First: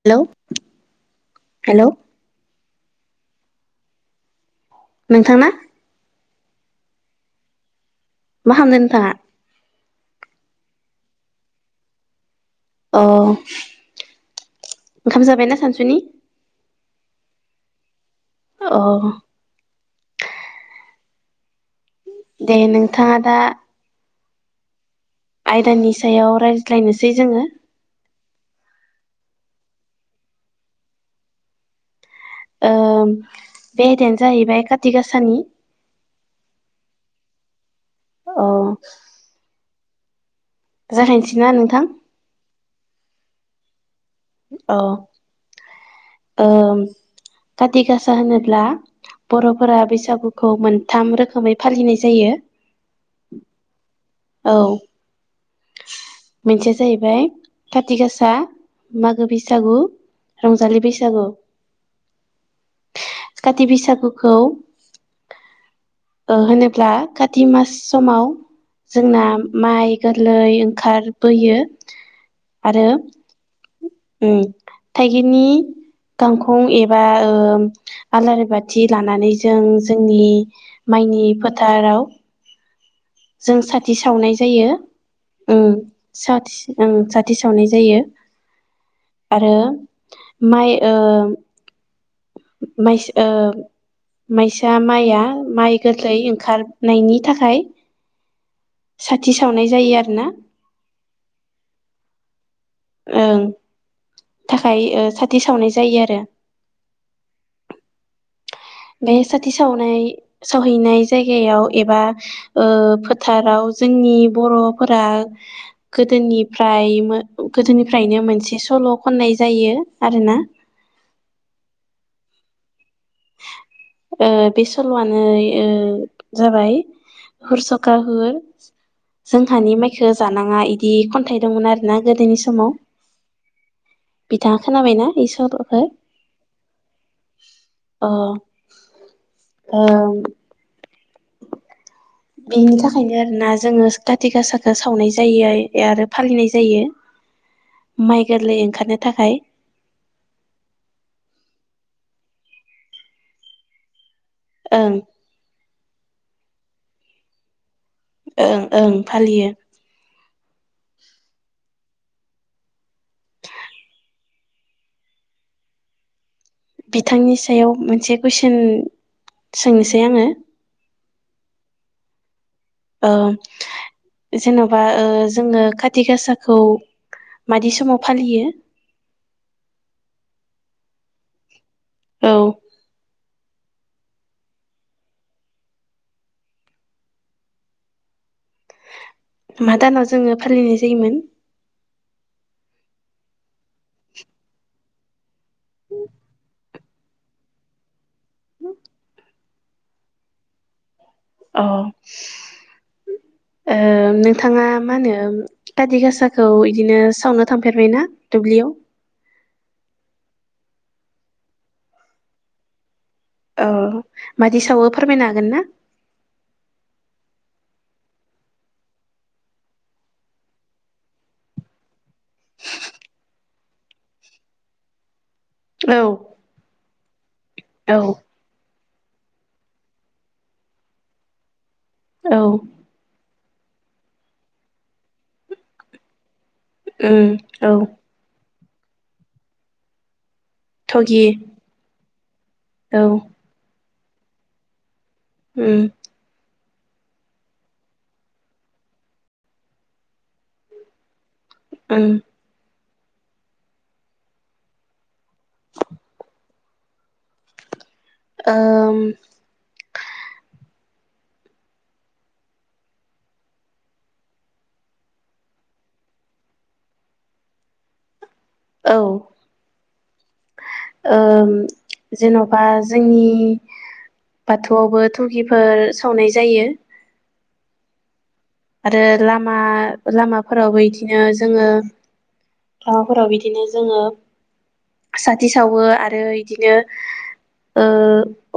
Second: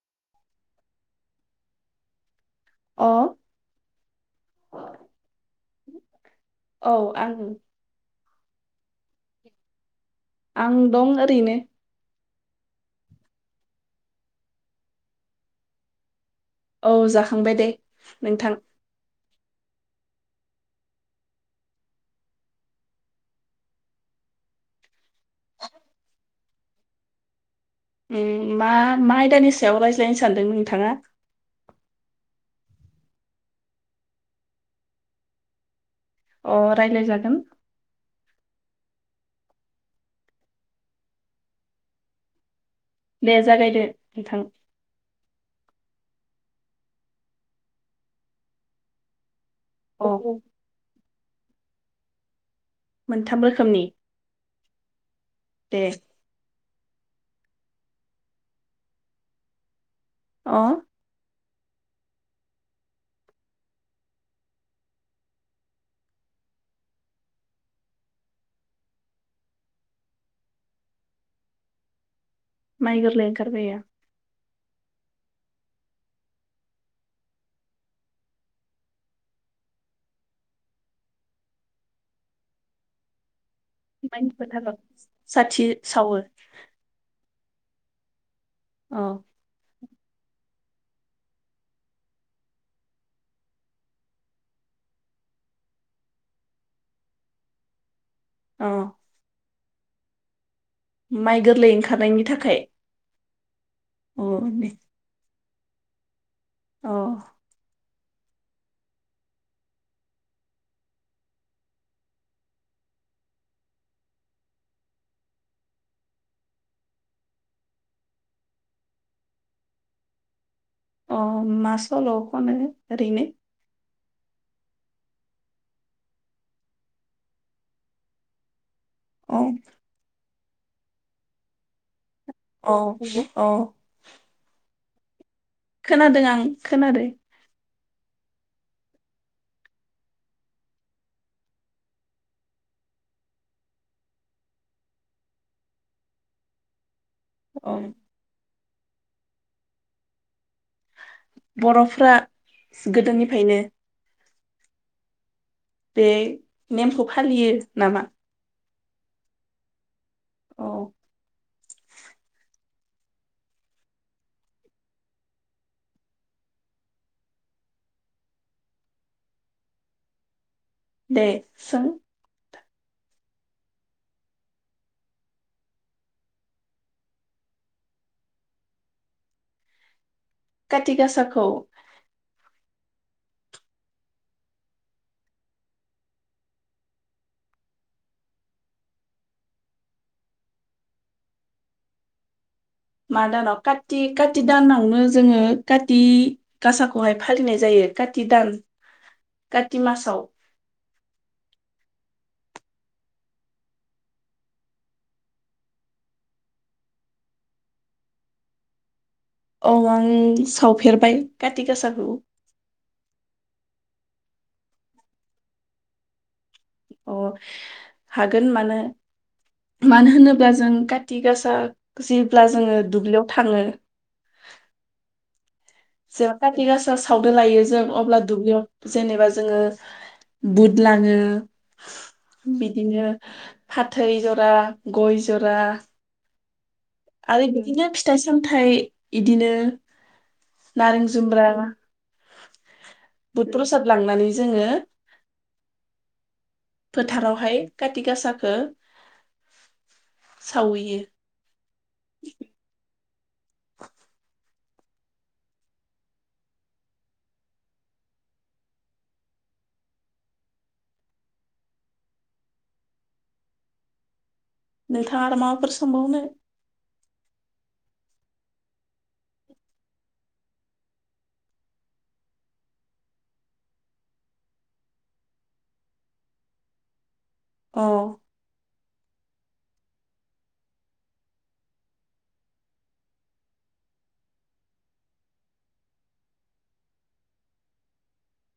Hello hello. अ नोंथांना औ आं। मा खामदों नोंथाङा? आं दं ओरैनो। अ ओंखाम जाबायना सानसुनि? औ जाखांबाय दे। नोंथां अ दे नोंथाङा दा आयदानि सायाव राय ज्लायनोसै जोङो। उम मा मा आयदानि सायाव रायज्लायनो सानदों नोंथाङा? ओम बे आयदायानो जाहैबाय काति गासानि अ रायलाय जागोन। अ जागायसैना नोंथां? दे जागायदो। नोंथां अ ओम काति गासा होनोब्ला बर'फोरा अ बैसागुखौ मोनथाम रोखो खोमै फालिनाय जायो। मोनथाम रोखोमनि औ दे मोनसेया जाहैबाय खाति गासा मागो बैसागु अ रंजालि बैसागु काति बैसागुखौ ओ होनोब्ला काति मास समाव जोंना माइ गोरलै ओंखारबोयो आरो माइ गोरलै ओंखारबोयो उम थाइगिरनि गांखं एबा ओ आलारि बाथि लानानै जों जोंनि माइनि फोथाराव जों साथि माइनि सावनाय जायो फोथाराव साथि उम सावो साथि उम सा थि सावनाय जायो अ आरो माइ ओम माइस ओम माइसा माइआ माइ गोथै ओंखारनायनि थाखाय औ साथि सावनाय जायो आरोना माइ गोरलै ओंखारनायनि थाखाय ओं अ थाखाय ओ सा थि सावनाय जायो आरो औ बे साथि सावनाय सावहैनाय जायगायाव एबा ओ फोथाराव जोंनि बर'फोरा गोदोनिफ्राय गोदोनिफ्रायनो मोनसे सल खननाय जायो आरोना अ मा सल' खनो ओरैनो ओ बे सल'आनो ओ जाबाय हुर सखा हुर अ जोंहानि माइखो जानाङा इदि खन्थाइ दंमोन आरो ना औ औ बिथाङा खोनाबायना इ स खोनादों आं खोनादों अ ओ बेनि थाखायनो आरो ना जोङो खाति गासाखौ सावनाय जायो आरो फालिनाय जायो अ माइ गोरलै खारनो थाखाय बर'फ्रा गोदोनिफ्रायनो ओं बे नेमखौ फालियो नामा? ओं ओं फालियो औ बिथांनि सायाव मोनसे कुइसन सोंनोसै आङो दे सों ओ जेनबा ओ जोङो खाति गासाखौ मादि समाव फालियो? काथि गासाखौ औ। मा दानाव जोङो फालिनाय जायोमोन? मा दानाव कति कति दानावनो जोङो काति गासाखौहाय फालिनाय जायो। काति दान। काति मासाव। अ ओ नोंथाङा मा होनो काति गासाखौ इदिनो सावनो थांफेरबायना? दुब्लियाव। औ आं सावफेरबाय काति गासाखौ। औ मादि सावो फोरमायनो हागोन ना। अ हागोन, मानो मानो होनोब्ला जों कति गासा जेब्ला जोङो दुब्लियाव थाङो। औ जों काति गास खो साव। बोलायो जों औ अब्ला दुब्लियाव। जेनेबा जोङो बुद लाङो। [unintelligible] औ बिदिनो। फाथै जरा गय जरा। उम आरो औ बिदिनो फिथाइ सामथायाइ। इदिनो। नारें थगि जुम्रा औ बुत प्रसाद लांनानै जोङो। उम। फोथारावहाय काति गासाखो [inaudible] सावहैयो। उम। ओम। नोंथाङा आरो माबाफोर सोंबावनो? औ ओ जेनबा जोंनि बाथौआवबो थुगिफोर सावनाय जायो। औ। आरो लामा लामाफोरावबो इदिनो जोङो, लामाफोराव इदिनो जोङो साथि सावो आरो इदिनो, ओ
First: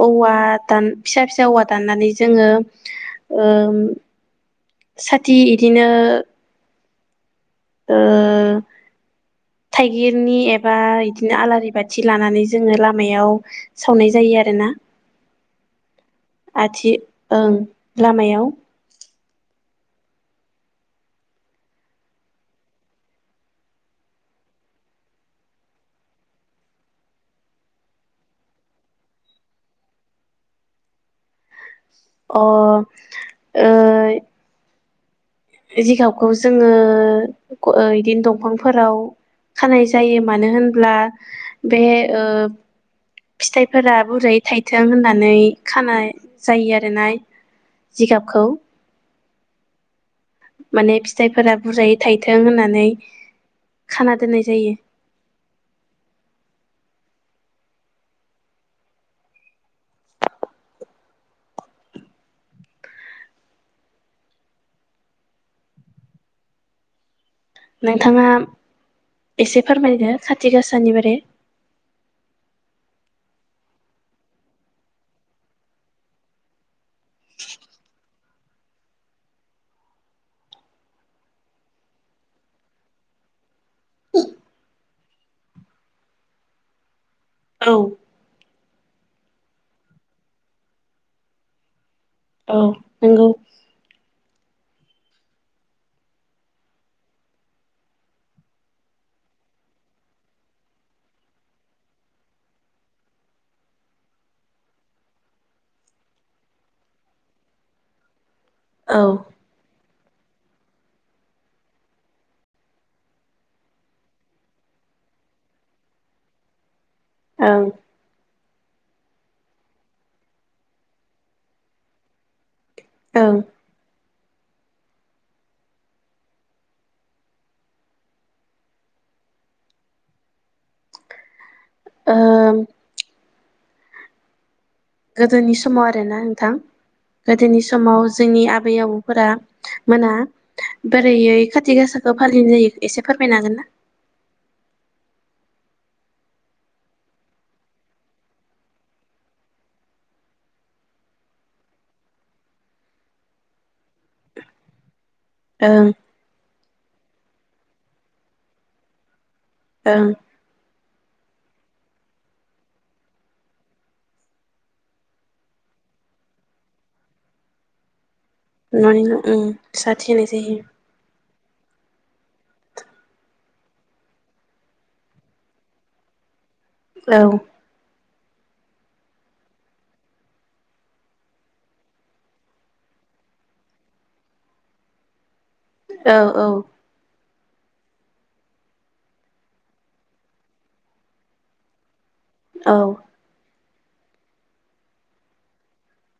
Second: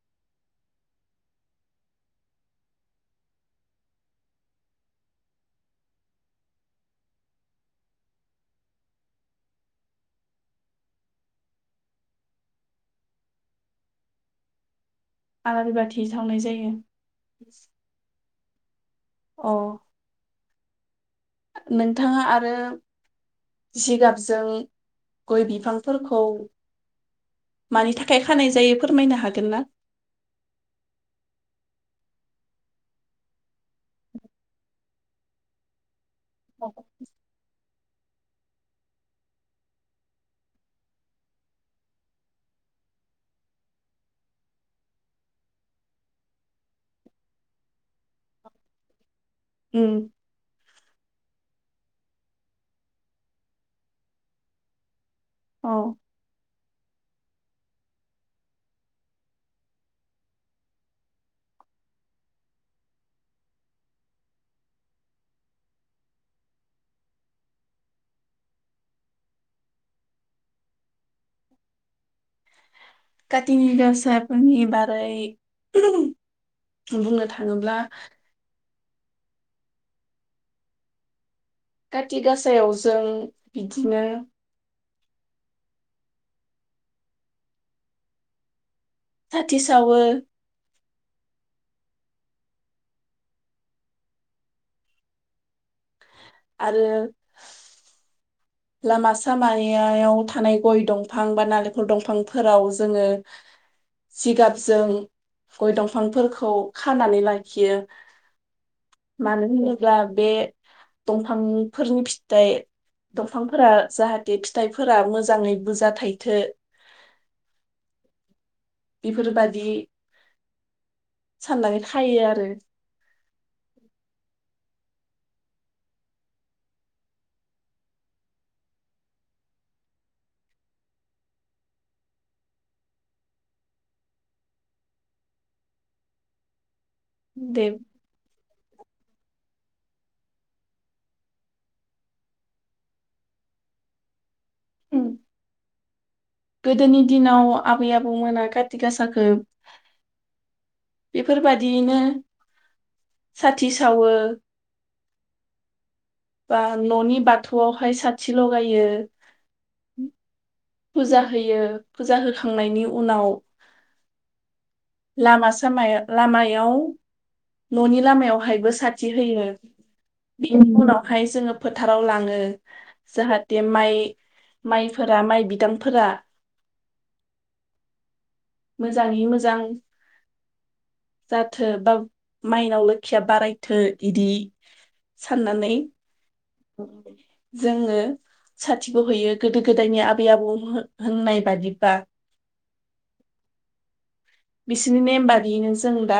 औवा दान- फिसा फिसा औवा दाननानै जोङो। साथि इदिनो ओ, थाइगिरनि एबा इदिनो आलारि बाथि लानानै जोङो लामायाव सावनाय जायो आरोना। आलारि बाथि सावनाय [inaudible] जायो आथि ओं लामायाव। अ। नोंथाङा आरो, जिगाबजों, गय बिफांफोरखौ, मानि थाखाय खानाय जायो फोरमायनो हागोन ना? अ, ओ। जिगा खौ जोङो। नो दंफांफोराव खानाय जायो मानो होनब्ला बे ओ फिथाइफोरा बुरायै थाइथों होननानै खानाय जायो आरोना जिगाबखौ। उम। माने फिथाइफोरा बुरजायै थायथों होननानै, खाना दोननाय जायो। औ। नोंथाङा एसे फोरमायदो खाथि गासानि बारे। काथिनि गासाफोरनि बारै बुंनो थाङोब्ला काति गासायाव जों बिदिनो औ साथि सावो औ नंगौ। आरो लामा सामायायाव थानाय गय दंफां बा नालेंखर दंफांफोराव जोंङो जिगाबजों गय दंफांफोरखौ खानानै लाखियो। औ मानो होनो ब्ला बे दंफांनिफोरनि फिथाइ दंफांफोरा जाहाथे फिथाइफोरा मोजाङै बुरजा थाइथो ओं बिफोर बायदि साननानै खायो आरो ओं ओ गोदोनि समाव आरोना नोंथां? गोदोनि दे समाव जोंनि आ बै आबौफोरा मोना बोरैैयै खाथि गासाखौ फालिनाय जायो एसे फोरमायनो हागोन ना? उम्म गोदोनि दिनाव आबै आबौमोना काथि गासाखो बेफोरबादियैनो साथि सावो ओं बा न'नि बाथौआवहाय साथि लगायो। ओं फुजा होयो फुजा होखांनायनि उनाव लामा सामाया लामायाव न'नि लामायाव हायबो न'नि साथि ओं होयो साथि होनाय जायो बेनि उनावहाय जोंङो फोथाराव लाङो जाहाथे माइ माइफोरा माइ बि दांफोरा औ मोजाङै मोजां जाथो बा माइनाव लोखिया बारायथो इदि साननानै औ औ जोंङो साथिखौ हैयो गोदो गोदायनि आबै आबौ हो-होननाय बादिबा। औ बिसिनि नेम बादियैनो जों दा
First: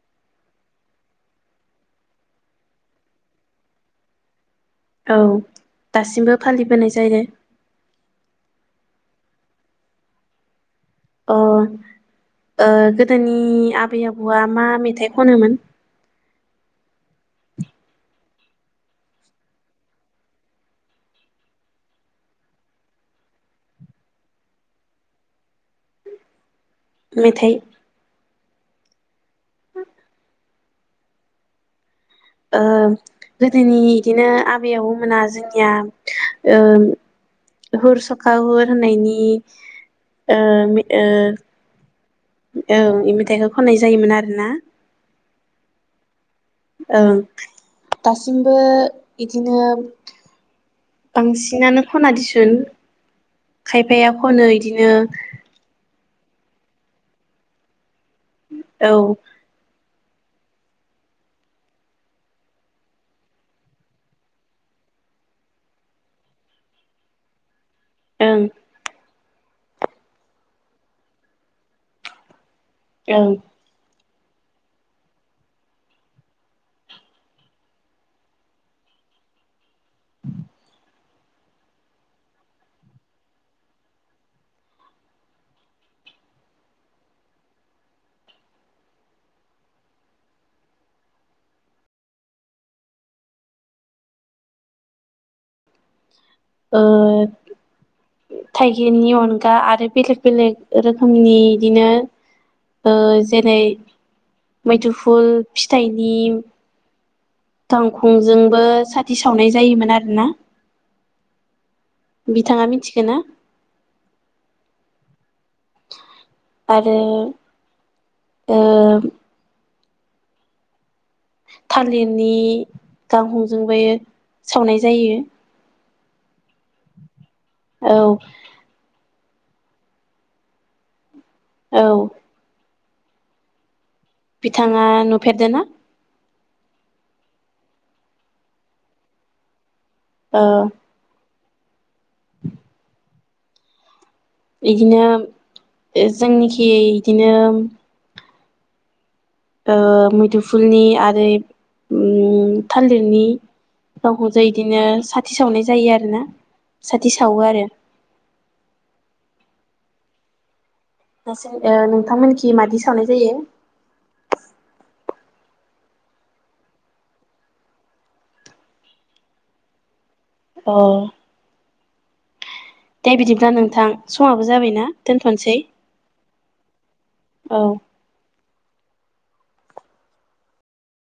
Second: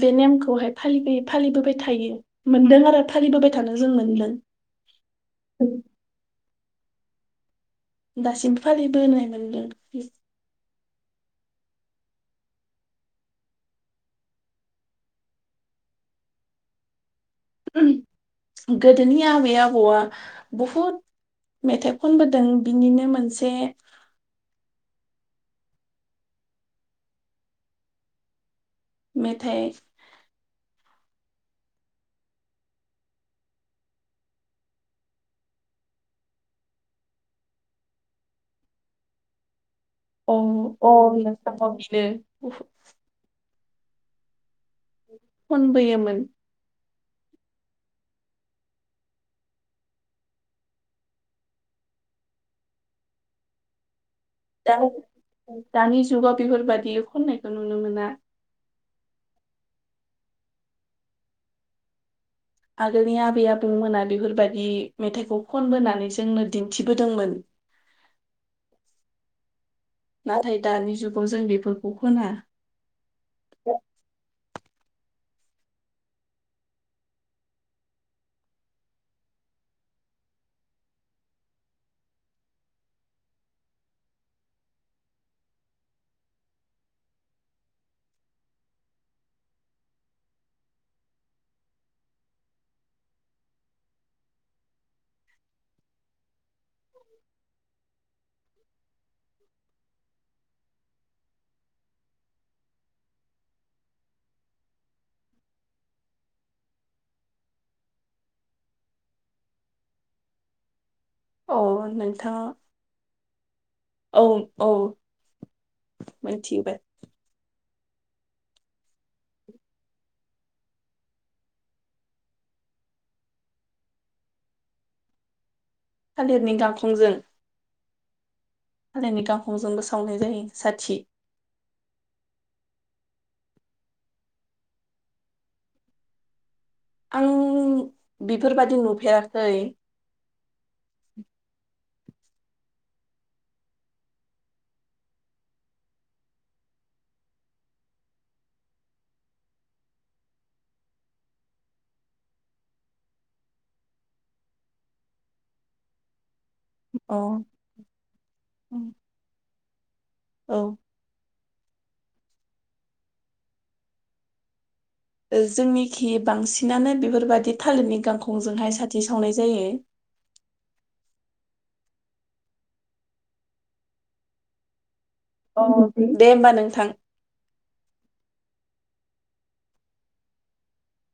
बे नेमखौहाय फालिबोयो फालिबोबाय थायो मोनदों आरो फालिबोबाय थानो जों मोनदों। औ दासिमबो फालिबोनाय जायो दासिमबो फालिबोनाय मोनदों अ ओ गोदोनि आबै आबौआ मा मेथाइ खनोमोन? गोदोनि आबै आबौआ बहुद मेथाइ खनबोदों बिनिनो मोनसे मेथाइ मेथाइ ओ गोदोनि इदिनो आबै आबौ मोना जोंनिया ओ हुर सखा हुर होननायनि अ ओ अ ओ ओं [unintelligible] इ मेथाइखौ खननाय जायोमोन आरोना खनबोयोमोन। ओं दासिमबो इदिनो बांसिनानो खना दिसुन खायफाया खनो दा इदिनो दानि जुगाव बेफोरबायदि खननायखौ नुनो मोना। औ आगोलनि आबै आबौमोना बेफोरबादि मेथाइखौ खनबोनानै जोंनो दिन्थिबोदोंमोन ओं नाथाय दानि जुगाव जों बेफोरखौ खोना औ ओ थाइगिरनि अनगा आरो बेलेग बेलेग रोखोमनि इदिनो ओ जेरै मैदुफुल फिथाइनि गांखंजोंबो साथि सावनाय जायोमोन आरोना अ नोंथाङा बिथाङा मिथिगोना? औ औ मोनथिबाय आरो ओ थालिरनि गांखंजोंबो सावनाय जायो। थालिरनि गांखंजों औ गांफंजोंबो सावनाय जायो साथि। औ बिथाङा नुफेरदों ना? आं बेफोरबायदि नुफेराखै। औ [inaudible] बिदिनो जोंनिखि बिदिनो ओ मैदुफुलनि आरो ओम थालिरनि गावखौ ज बिदिनो साथि सावनाय जायो आरोना साथि अ सावो आरो औ नोंसोर नोंथांमोनखि मादि सावनाय जायो? जोंनिखि बांसिनानो बेफोरबादि थालिरनि गांखंजोंहाय साथि सावनाय जायो? औ दे बिदिब्ला नोंथां समाबो जाबाय ना। अ दे होमबा नोंथां। औ